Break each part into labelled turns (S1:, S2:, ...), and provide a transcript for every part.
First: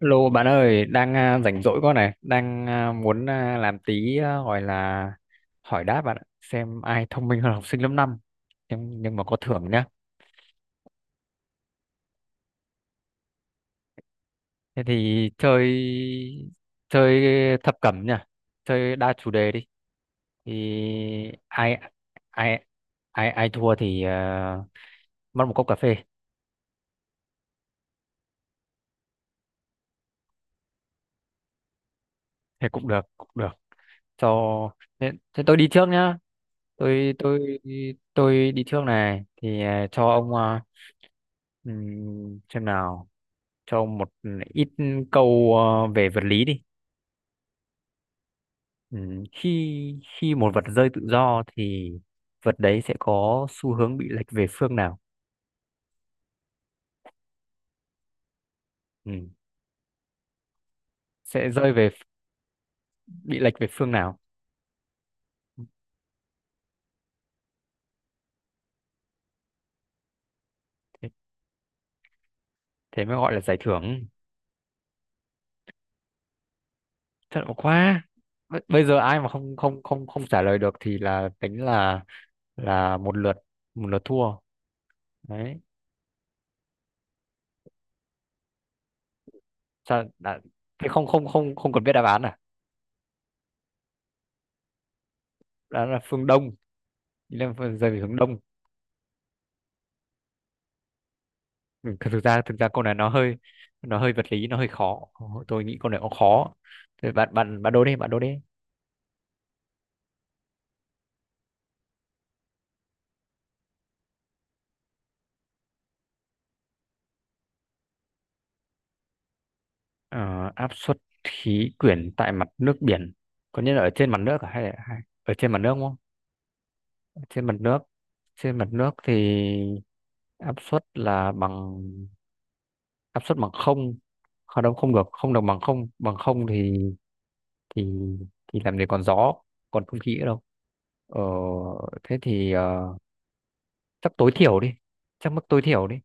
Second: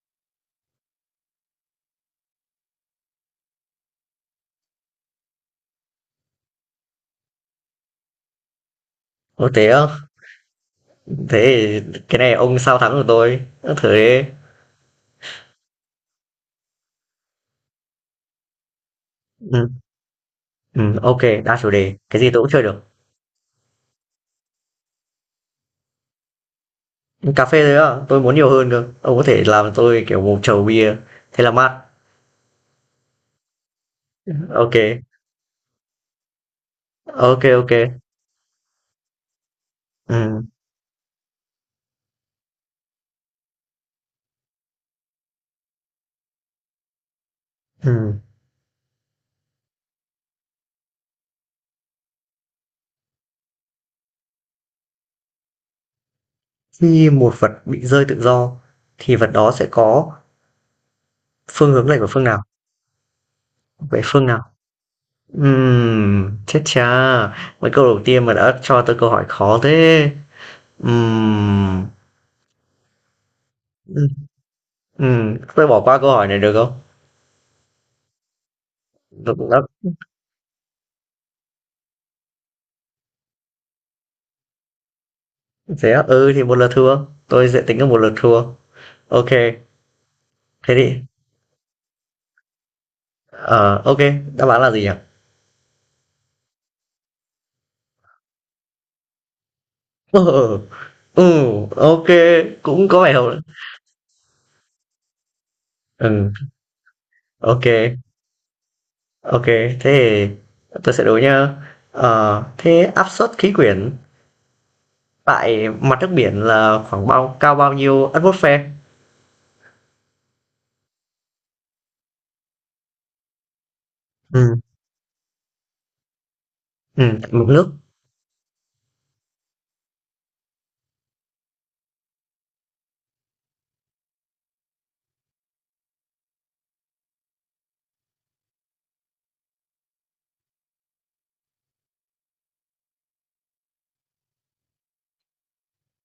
S1: Lô bạn ơi, đang à, rảnh rỗi con này, đang à, muốn à, làm tí à, gọi là hỏi đáp bạn ạ, xem ai thông minh hơn học sinh lớp 5, nhưng mà có
S2: Ô thế
S1: thưởng nhá.
S2: á, thế thì cái này ông sao thắng được tôi. Ơ, thế,
S1: Thế thì chơi chơi thập cẩm nhá, chơi đa chủ đề đi.
S2: ừ,
S1: Thì
S2: ừ, ok, đa chủ
S1: ai
S2: đề, cái gì tôi cũng chơi
S1: ai
S2: được.
S1: ai ai thua thì à, mất một cốc cà phê,
S2: Cà phê thôi á, tôi muốn nhiều hơn cơ. Ông có thể làm tôi kiểu một chầu bia, thế là mát.
S1: thế cũng được, cũng được. Cho
S2: Ok,
S1: thế tôi đi trước nhá. Tôi
S2: ok,
S1: tôi
S2: ok.
S1: tôi đi trước này thì à, cho ông
S2: Ừ,
S1: à, xem nào, cho ông một ít câu à, về vật lý đi.
S2: ừ.
S1: Khi khi một vật rơi tự do thì vật đấy sẽ có xu hướng bị lệch về phương nào?
S2: Khi một vật bị rơi tự do, thì
S1: Ừm,
S2: vật đó sẽ có
S1: sẽ rơi
S2: phương hướng
S1: về
S2: lệch của phương nào?
S1: bị lệch về phương
S2: Vậy
S1: nào?
S2: phương nào? Chết cha, mấy câu đầu tiên mà đã cho tôi câu hỏi khó thế.
S1: Thế,
S2: Ừm,
S1: thế mới gọi là giải thưởng.
S2: ừm, tôi bỏ qua câu hỏi này được không?
S1: Thật ổn quá. Bây giờ ai mà
S2: Nó cũng
S1: không
S2: đã
S1: không không không trả lời được thì là tính là là một lượt thua. Đấy.
S2: thế á? Ừ, thì một lượt thua, tôi sẽ tính là một lượt thua. Ok,
S1: Sao đã,
S2: thế
S1: thế
S2: thì
S1: không không không không cần biết đáp án à?
S2: ờ, ok, đáp án là gì nhỉ?
S1: Đó là phương Đông, ý là rơi về hướng Đông.
S2: Ừ, ừ,
S1: Ừ,
S2: ok,
S1: thực ra câu
S2: cũng
S1: này
S2: có
S1: nó
S2: vẻ
S1: hơi
S2: hợp.
S1: nó hơi vật lý, nó hơi khó. Tôi nghĩ câu này cũng
S2: Ừ,
S1: khó. Thế bạn bạn
S2: ok,
S1: bạn đố đi, bạn đố đi.
S2: ok, thế thì tôi sẽ đố nhá. Ờ, thế áp suất khí quyển tại mặt nước biển là khoảng bao nhiêu atmosphere?
S1: Ờ, áp suất khí quyển tại mặt nước biển. Có nghĩa là ở trên mặt nước à
S2: Ừ,
S1: hay là ở trên mặt nước không?
S2: ừ, tại
S1: trên
S2: mực
S1: mặt
S2: nước.
S1: nước trên mặt nước thì áp suất là bằng, áp suất bằng không, không đâu, không được bằng không, bằng không thì thì làm gì còn gió, còn không khí nữa đâu. Ờ, thế thì ờ, chắc tối thiểu đi, chắc mức tối thiểu đi,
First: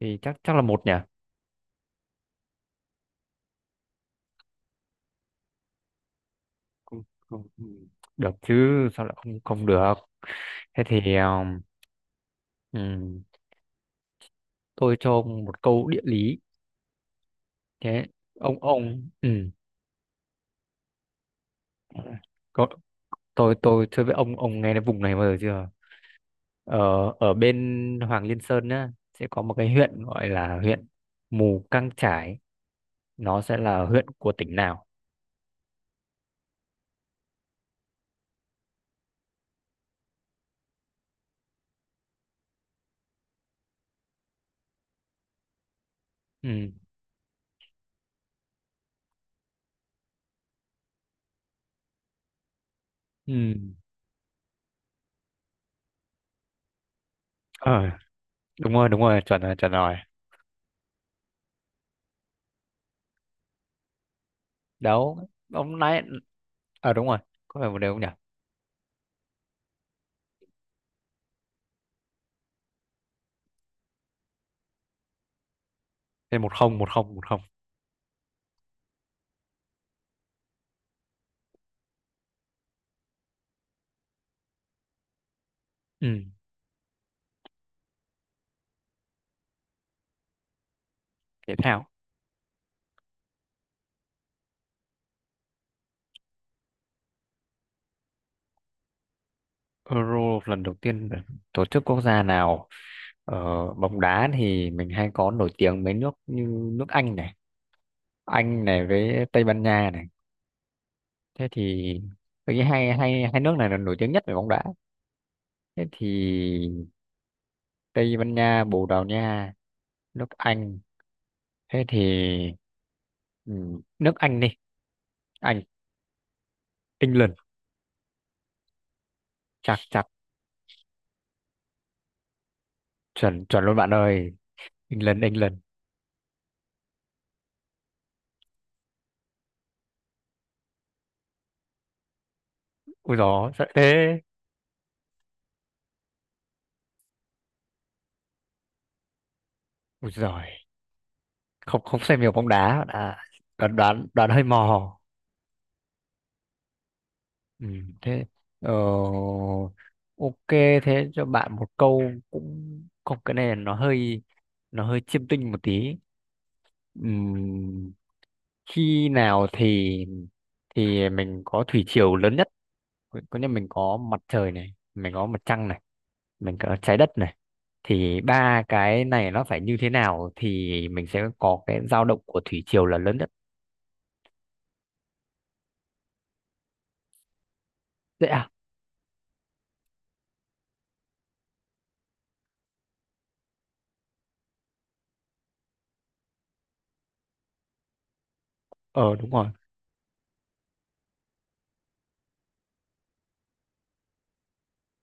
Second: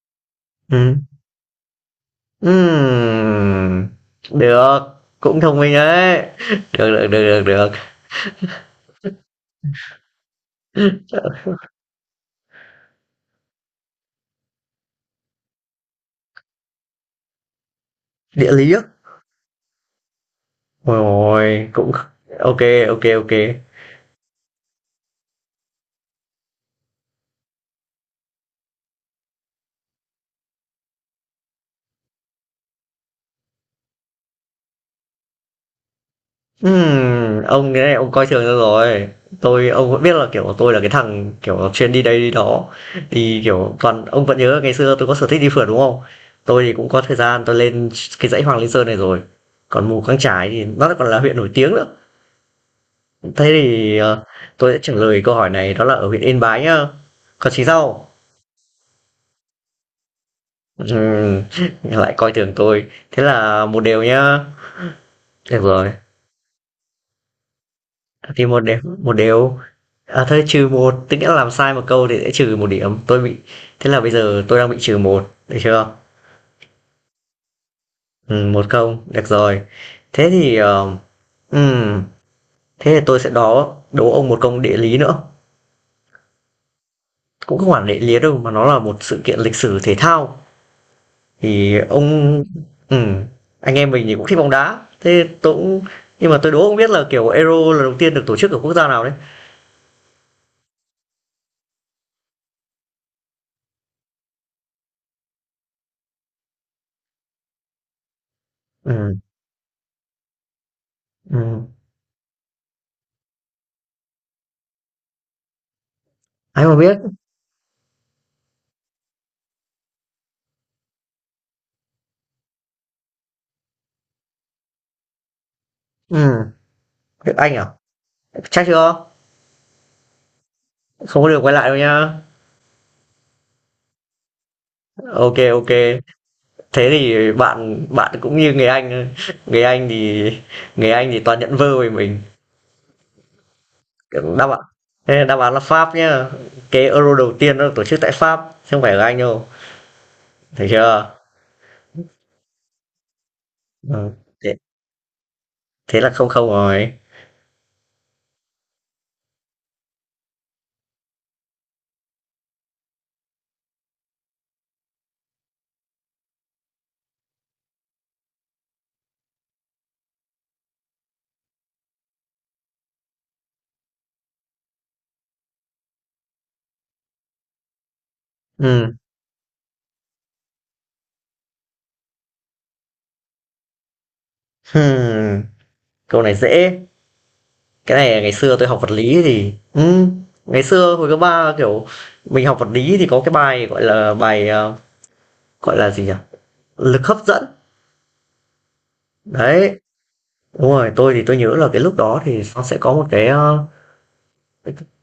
S1: thì chắc chắc là một nhỉ.
S2: Ừ. Ừm, được, cũng thông minh đấy. Được,
S1: Không-
S2: được, được, được,
S1: không-
S2: được.
S1: không được chứ, sao lại không không được? Thế thì ừm, tôi cho ông một câu địa lý, thế
S2: Địa
S1: ông
S2: lý á.
S1: ông
S2: Ôi ôi, cũng ok
S1: ừ.
S2: ok ok.
S1: Tôi chơi với ông nghe đến vùng này bao giờ chưa? Ở ở bên Hoàng Liên Sơn nhá, sẽ có một cái huyện gọi là huyện Mù Căng Chải, nó sẽ là huyện của tỉnh nào?
S2: Ông cái này ông coi thường tôi rồi. Ông vẫn biết là, kiểu, tôi là cái thằng, kiểu, chuyên đi đây đi đó, thì, kiểu, toàn ông vẫn nhớ ngày xưa tôi có sở thích đi phượt, đúng không? Tôi
S1: Ừ,
S2: thì cũng có thời gian tôi lên cái dãy Hoàng Liên Sơn này rồi, còn Mù Căng Chải thì nó còn là huyện nổi tiếng nữa.
S1: ừ,
S2: Thế thì, tôi sẽ trả lời câu hỏi này đó là ở huyện Yên Bái nhá. Còn chị
S1: ờ
S2: sao?
S1: đúng rồi, đúng rồi, chuẩn rồi, chuẩn rồi.
S2: Ừm, lại coi thường tôi. Thế là một điều nhá.
S1: đấu
S2: Được
S1: ông
S2: rồi.
S1: nãy, ờ đúng rồi, có phải một đều không nhỉ?
S2: Thì một điểm một đều. À thôi trừ một tức nghĩa là làm sai một câu thì sẽ trừ một điểm. Tôi bị Thế là bây giờ tôi đang bị trừ một được chưa?
S1: Thế một không, một không, một không.
S2: 1-0, được rồi. Thế thì, ừm, thế thì tôi sẽ đố đố ông một câu địa lý nữa.
S1: Ừ,
S2: Cũng không hẳn địa lý đâu mà nó là một sự kiện lịch sử thể thao.
S1: thể
S2: Thì
S1: thao.
S2: ông ừm, anh em mình thì cũng thích bóng đá, thế tôi cũng nhưng mà tôi đố ông biết là, kiểu, Euro lần đầu tiên được tổ chức ở quốc gia nào đấy?
S1: Euro lần đầu tiên được tổ chức quốc gia nào, ở bóng đá thì mình hay có nổi tiếng mấy nước như nước Anh này, Anh này
S2: Ừm,
S1: với Tây Ban Nha này, thế
S2: ừm,
S1: thì tôi nghĩ hai hai hai nước này là nổi tiếng nhất về bóng đá, thế thì
S2: ai mà biết.
S1: Tây Ban Nha, Bồ Đào Nha, nước Anh, thế thì ừ, nước Anh đi, Anh,
S2: Ừm,
S1: England.
S2: Anh à? Chắc chưa?
S1: Chặt chặt
S2: Không có được quay lại đâu nhá.
S1: chuẩn, chuẩn luôn bạn ơi, England,
S2: OK,
S1: England.
S2: OK. Thế thì bạn bạn cũng như người Anh thôi. Người Anh thì toàn nhận vơ về mình.
S1: Ui gió sợ thế.
S2: Đáp án Thế đáp án là Pháp nhá. Cái Euro đầu tiên nó được tổ chức tại Pháp, chứ không phải ở Anh đâu.
S1: Ui giời,
S2: Thấy chưa?
S1: không không xem nhiều bóng đá bạn ạ. Đoán, đoán,
S2: Ừm,
S1: đoán hơi
S2: thế
S1: mò.
S2: thế là không không rồi.
S1: Ừ, thế ờ, ok, thế cho bạn một câu, cũng không, cái này nó hơi chiêm tinh một tí. Ừm, khi nào thì mình có thủy triều lớn nhất, có nghĩa mình có mặt trời này, mình có mặt trăng này, mình có trái đất này, thì ba
S2: Ừm,
S1: cái này nó phải như thế nào thì mình sẽ có cái dao động của thủy triều là lớn nhất.
S2: hừm, câu này dễ. Cái này
S1: Dễ
S2: ngày
S1: à?
S2: xưa tôi học vật lý thì ngày xưa hồi cấp 3 kiểu, mình học vật lý thì có cái bài, gọi là, bài, gọi là gì nhỉ? Lực hấp dẫn.
S1: Ờ đúng rồi,
S2: Đấy, đúng rồi, tôi thì tôi nhớ là cái lúc đó thì nó sẽ có một cái,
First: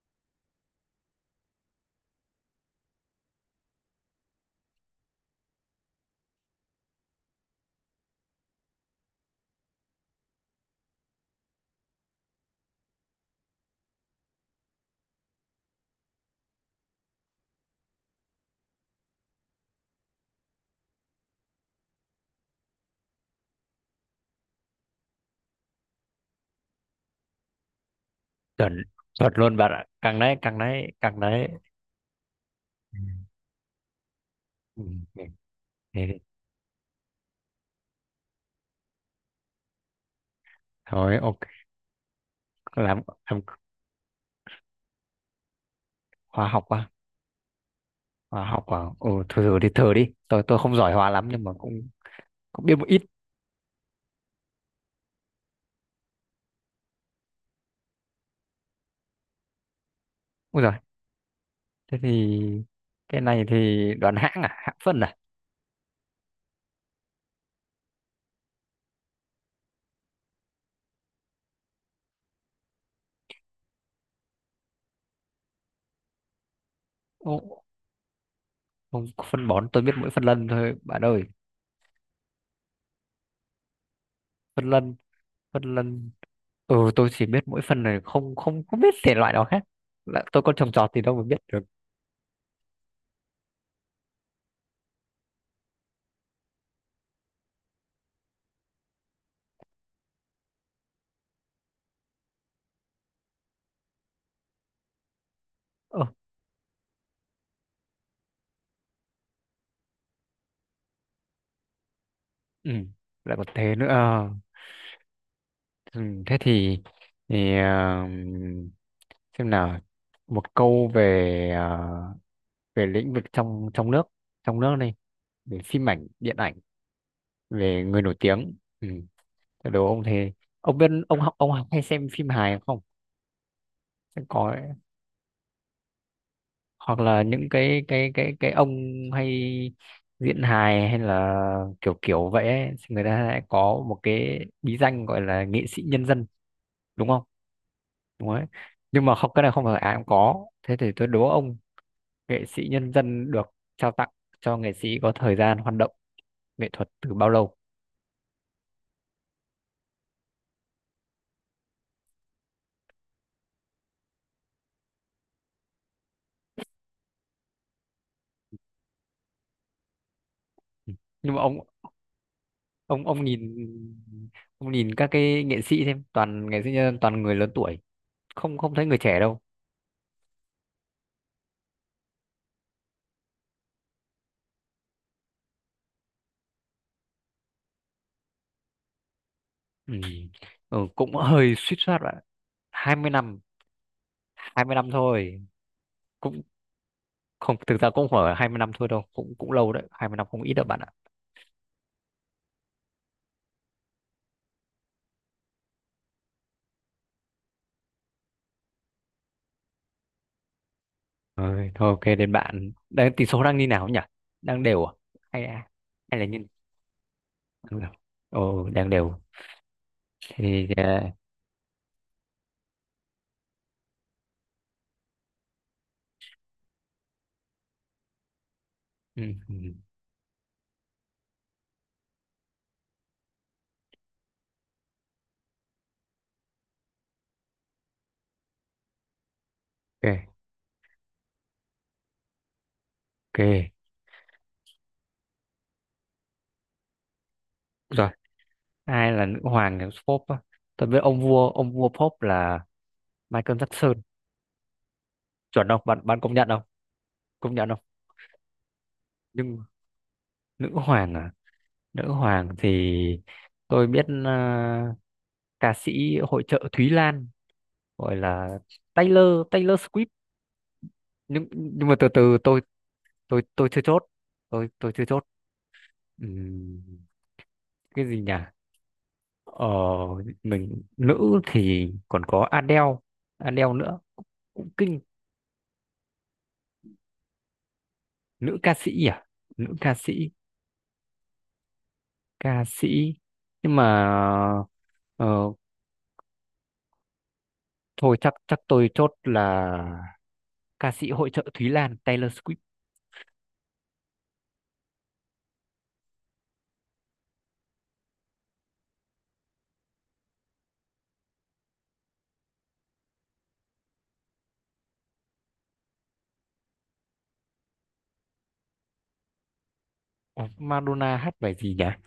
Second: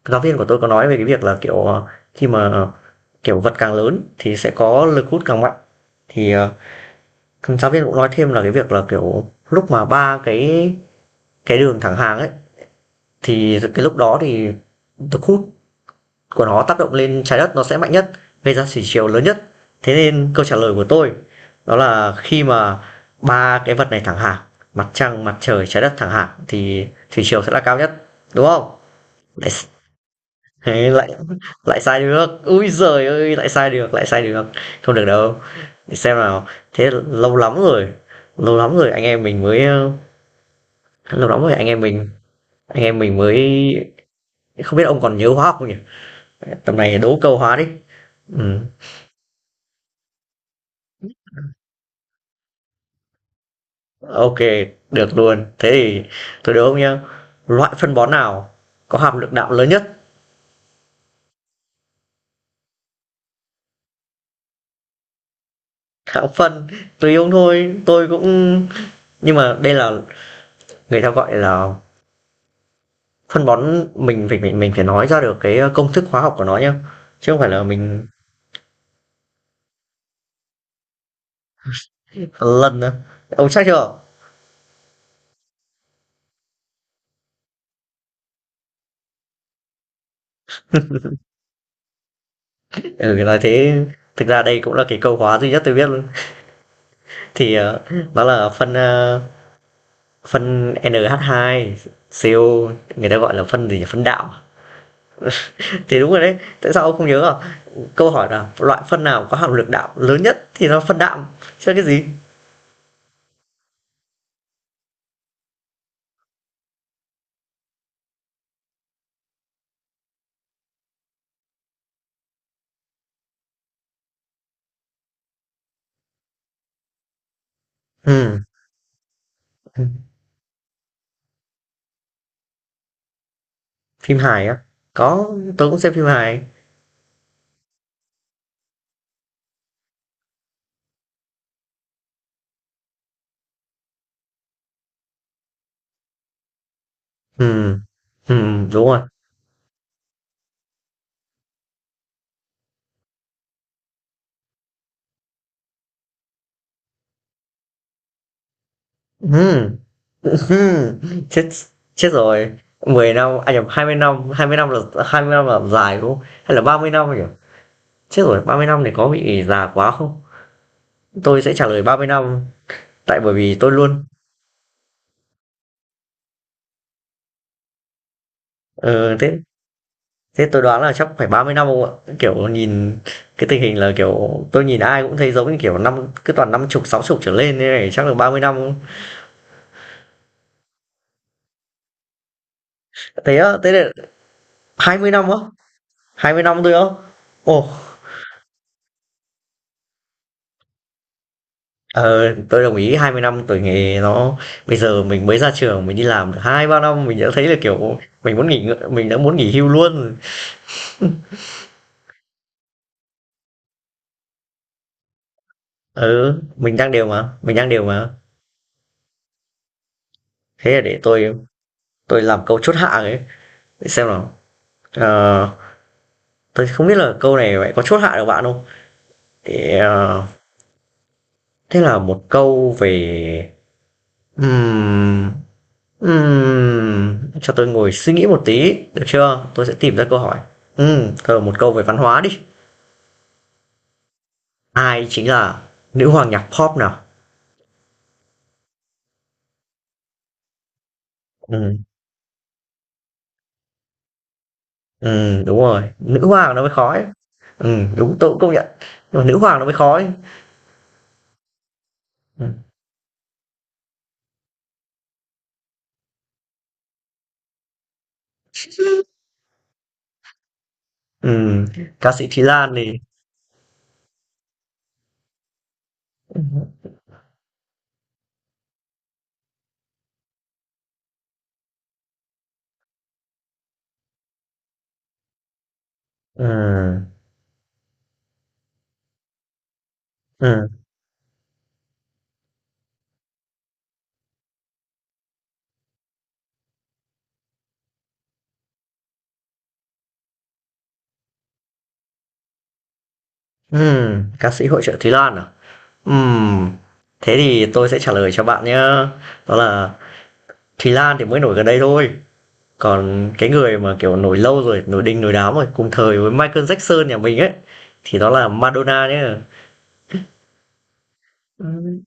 S2: giáo viên của tôi có nói về cái việc là, kiểu, khi mà, kiểu, vật càng lớn thì sẽ có lực hút càng mạnh. Thì, giáo viên cũng nói thêm là cái việc là, kiểu, lúc mà ba cái đường thẳng hàng ấy, thì cái lúc đó thì lực hút của nó tác động lên Trái Đất nó sẽ mạnh nhất, gây ra thủy triều lớn nhất. Thế nên câu trả lời của tôi đó là khi mà 3 cái vật này thẳng hàng, mặt trăng, mặt trời, Trái Đất thẳng hàng thì thủy triều sẽ là cao nhất, đúng không?
S1: chuẩn chuẩn
S2: Lại
S1: luôn bạn ạ, càng đấy, càng
S2: thế
S1: đấy,
S2: lại
S1: càng đấy.
S2: lại sai được. Ui
S1: Ừ,
S2: giời ơi, lại sai được, lại sai được.
S1: ừ,
S2: Không được đâu, để
S1: thế
S2: xem
S1: thì
S2: nào. Thế lâu lắm rồi anh em mình mới,
S1: thôi
S2: lâu
S1: ok,
S2: lắm rồi anh em mình anh em
S1: làm
S2: mình
S1: làm
S2: mới không biết ông còn nhớ hóa học không nhỉ?
S1: hóa học
S2: Tầm
S1: à?
S2: này đố câu hóa đi.
S1: Hóa
S2: Ừm,
S1: học à? Ừ, thử thử đi, thử đi, tôi không giỏi hóa lắm nhưng mà cũng cũng biết một ít.
S2: ô được luôn. Thế thì tôi đố ông nhá. Loại phân bón nào có hàm lượng đạm lớn nhất?
S1: Thế thì cái này thì đoán hãng à, hãng phân à?
S2: Hạng phân, tùy ông thôi, tôi cũng nhưng mà đây là người ta gọi là phân bón mình phải nói ra được cái công thức hóa học của nó nhá, chứ không phải
S1: Ô,
S2: là
S1: không, phân bón tôi biết mỗi phân lân thôi bạn ơi.
S2: lần nữa. Ông chắc chưa?
S1: Phân lân, phân lân, ừ, tôi chỉ biết mỗi phân này, không không không biết thể loại nào khác, là tôi có trồng trọt thì đâu mà biết được.
S2: Ừ, nói thế, thực ra đây cũng là cái câu hóa duy nhất tôi biết luôn. Thì đó là phân NH2 CO, người ta gọi là phân gì nhỉ? Phân đạo
S1: Ờ,
S2: thì đúng rồi đấy, tại sao ông không nhớ à? Câu hỏi là loại phân nào có hàm lượng đạo lớn nhất thì nó phân đạm chứ cái gì.
S1: ừ, lại còn thế nữa. Ờ, ừ, thế thì thì ờ, xem nào, một câu về về lĩnh vực trong trong nước này, về phim ảnh, điện ảnh, về người nổi
S2: Ừ.
S1: tiếng. Ừ, đồ ông thề, ông biết ông học, ông hay xem phim hài không?
S2: Phim
S1: Sẽ
S2: hài
S1: có,
S2: á? Có, tôi cũng xem phim hài.
S1: hoặc là những cái ông hay diễn hài hay là kiểu kiểu vậy ấy, thì người ta lại có một cái bí danh gọi là nghệ sĩ nhân dân, đúng không?
S2: Ừ,
S1: Đúng
S2: ừ,
S1: đấy,
S2: đúng rồi.
S1: nhưng mà không, cái này không phải ai cũng có, thế thì tôi đố ông, nghệ sĩ nhân dân được trao tặng cho nghệ sĩ có thời gian hoạt động nghệ thuật từ bao lâu?
S2: Ừ. Chết, rồi. Mười năm, anh à nhầm, mươi năm, 20 năm là 20 năm là dài, đúng không? Hay là 30 năm nhỉ? Chết rồi, 30 năm thì có bị già quá không?
S1: Ừ, nhưng mà
S2: Tôi sẽ trả lời 30 năm,
S1: ông
S2: tại
S1: ông
S2: bởi
S1: nhìn
S2: vì tôi luôn
S1: ông nhìn các cái nghệ sĩ xem, toàn nghệ sĩ nhân dân toàn người lớn tuổi, không không thấy người
S2: ờ,
S1: trẻ
S2: thế
S1: đâu.
S2: thế tôi đoán là chắc phải 30 năm không ạ? Kiểu nhìn cái tình hình là kiểu tôi nhìn ai cũng thấy giống như kiểu năm cứ toàn năm chục, sáu chục trở lên thế này chắc là 30 năm.
S1: Ừ, ừ, cũng hơi suýt soát bạn, 20
S2: Thế
S1: năm
S2: á, thế là
S1: 20 năm
S2: 20 năm á?
S1: thôi.
S2: Hai
S1: Cũng
S2: mươi năm tôi á?
S1: không,
S2: Ồ,
S1: thực ra cũng không phải 20 năm thôi đâu, cũng cũng lâu đấy, 20 năm không ít đâu bạn ạ.
S2: Ờ, tôi đồng ý 20 năm tuổi nghề nó bây giờ mình mới ra trường mình đi làm được 2 3 năm mình đã thấy là kiểu mình đã muốn nghỉ hưu luôn.
S1: Rồi, thôi ok, đến bạn, đang tỷ số đang như nào nhỉ, đang đều à hay à? Hay là như
S2: Ừ, mình đang đều mà, mình đang
S1: đang
S2: đều
S1: đều.
S2: mà.
S1: Ồ đang đều. Thế
S2: Thế
S1: thì
S2: là để
S1: ờ,
S2: tôi làm câu chốt hạ ấy, để xem nào. Ờ, tôi không biết là câu này vậy có chốt hạ được bạn không?
S1: ừ, ừ,
S2: Để ờ, thế là một câu về ừm cho tôi ngồi suy nghĩ một tí được chưa? Tôi sẽ tìm ra câu hỏi.
S1: ok,
S2: Ừ, một câu về văn hóa đi.
S1: ok
S2: Ai chính là nữ hoàng nhạc pop nào?
S1: rồi, ai là nữ hoàng của pop á? Tôi biết ông vua ông
S2: Ừm,
S1: vua pop là Michael Jackson,
S2: đúng
S1: chuẩn không
S2: rồi,
S1: bạn, bạn
S2: nữ
S1: công nhận
S2: hoàng
S1: không,
S2: nó mới khó ấy.
S1: công nhận không?
S2: Đúng, tôi cũng công nhận, nhưng mà nữ
S1: Nhưng
S2: hoàng nó mới khó ấy.
S1: nữ hoàng à? Nữ hoàng
S2: Ừm.
S1: thì tôi biết ờ, ca sĩ hội chợ Thúy Lan gọi là Taylor Taylor Swift. nhưng
S2: Ừm,
S1: nhưng mà từ
S2: ca sĩ
S1: từ,
S2: Thúy
S1: tôi
S2: Lan thì
S1: tôi tôi chưa chốt, tôi chưa chốt.
S2: ừm hứm,
S1: Ừm, cái gì nhỉ, ờ, mình nữ thì còn có Adele Adele nữa, cũng kinh.
S2: ừm,
S1: Nữ ca sĩ à nữ ca sĩ ca sĩ, nhưng mà ờ, thôi chắc chắc tôi chốt là ca sĩ hội chợ Thúy Lan, Taylor Swift.
S2: ca sĩ hội chợ Thúy Lan à? Ừm, thế thì tôi sẽ trả lời cho bạn nhá, đó là Thúy Lan thì mới nổi gần đây thôi, còn cái người mà, kiểu, nổi lâu rồi, nổi đình nổi đám rồi, cùng thời với Michael Jackson nhà mình ấy, thì đó là Madonna nhá.
S1: Ủa, Madonna hát bài gì nhỉ?
S2: Ừm.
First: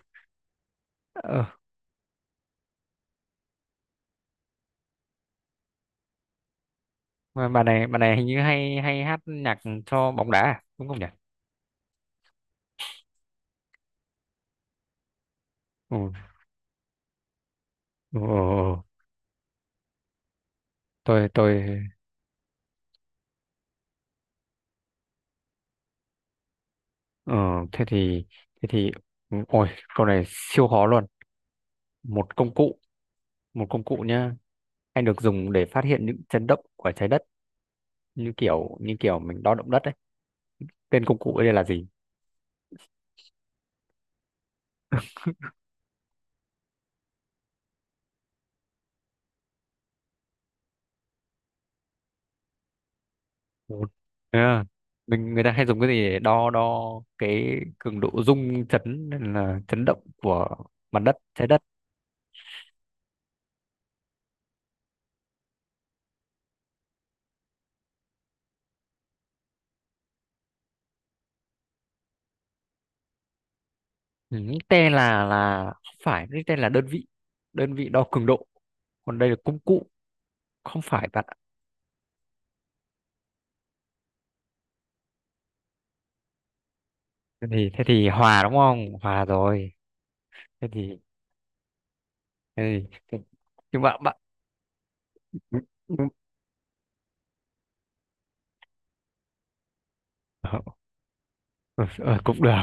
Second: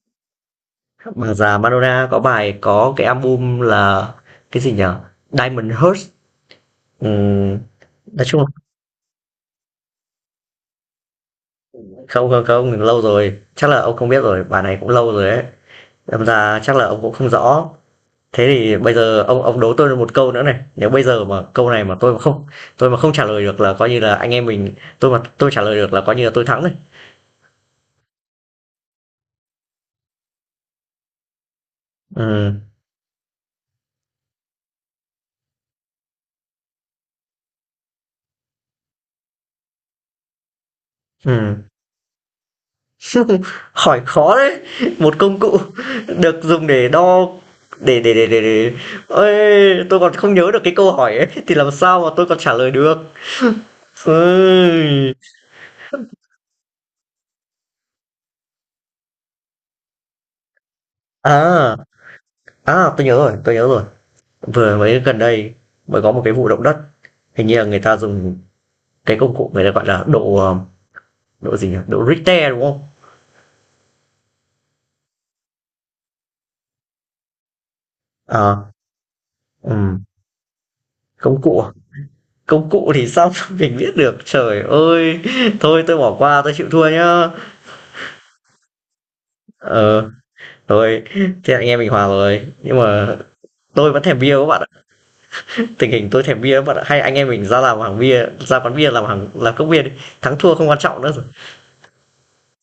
S2: Bà
S1: Ờ,
S2: già Madonna có cái album là cái gì nhở? Diamond Hearts.
S1: mà
S2: Ừm,
S1: bà này hình
S2: nói
S1: như
S2: chung là
S1: hay hay hát nhạc cho bóng đá à? Đúng không nhỉ?
S2: không không không lâu rồi, chắc là ông không biết rồi, bài này cũng lâu rồi ấy.
S1: Ừ,
S2: Đâm ra chắc là ông cũng không rõ.
S1: ừ, ừ,
S2: Thế
S1: ừ.
S2: thì bây giờ ông đố tôi một câu nữa này. Nếu bây giờ
S1: tôi
S2: mà câu
S1: tôi
S2: này mà tôi mà không trả lời được là coi như là anh em mình tôi trả lời được là coi như là tôi thắng rồi.
S1: ờ, thế thì thế thì ừ, ôi câu này siêu khó luôn. Một công
S2: Ừ.
S1: cụ, một công cụ nhá, anh được dùng để phát hiện những chấn động của trái đất, như kiểu, như kiểu mình đo động đất ấy. Tên công
S2: Ừ.
S1: cụ ấy đây là gì?
S2: Hỏi khó đấy, một công cụ được dùng để đo, để ôi, tôi còn không nhớ được cái câu hỏi ấy thì làm sao mà tôi còn trả lời được.
S1: Một. Yeah.
S2: Ôi.
S1: Mình, người ta hay dùng cái gì để đo đo cái cường độ rung chấn hay là chấn động của mặt đất, trái đất?
S2: À, tôi nhớ rồi, tôi nhớ rồi. Vừa mới gần đây mới có một cái vụ động đất, hình như là người ta dùng cái công cụ người ta gọi là độ gì nhỉ? Độ Richter đúng không?
S1: Ừ, T là không phải, cái tên là đơn vị đo cường độ,
S2: Ờ,
S1: còn đây là công cụ,
S2: ừm,
S1: không phải bạn ạ.
S2: công cụ à? Công cụ thì sao mình biết được. Trời ơi, thôi tôi bỏ qua, tôi chịu thua nhá.
S1: thế thì hòa đúng không, hòa rồi.
S2: Ờ.
S1: thế thì,
S2: Thôi, thế anh em mình hòa rồi. Nhưng
S1: thế thì thế-
S2: mà
S1: nhưng
S2: tôi
S1: mà
S2: vẫn
S1: bạn,
S2: thèm bia các bạn ạ. Tình hình tôi thèm bia các bạn ạ. Hay anh em mình ra làm hàng bia, ra quán bia làm hàng làm cốc bia đi. Thắng thua
S1: ờ,
S2: không quan trọng nữa rồi.
S1: ờ, cũng được.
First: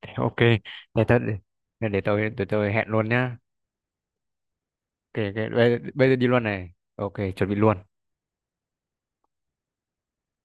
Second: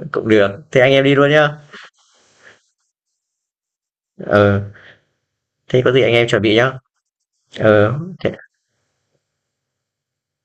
S1: Thế
S2: Cũng
S1: ok,
S2: được. Thế anh
S1: để
S2: em đi
S1: tôi
S2: luôn nhá.
S1: để tôi hẹn luôn nhá.
S2: Ờ,
S1: Ok, ok. Bây,
S2: thế có gì
S1: bây
S2: anh
S1: giờ đi
S2: em
S1: luôn
S2: chuẩn bị
S1: này,
S2: nhá.
S1: ok chuẩn bị luôn.
S2: Ờ, thế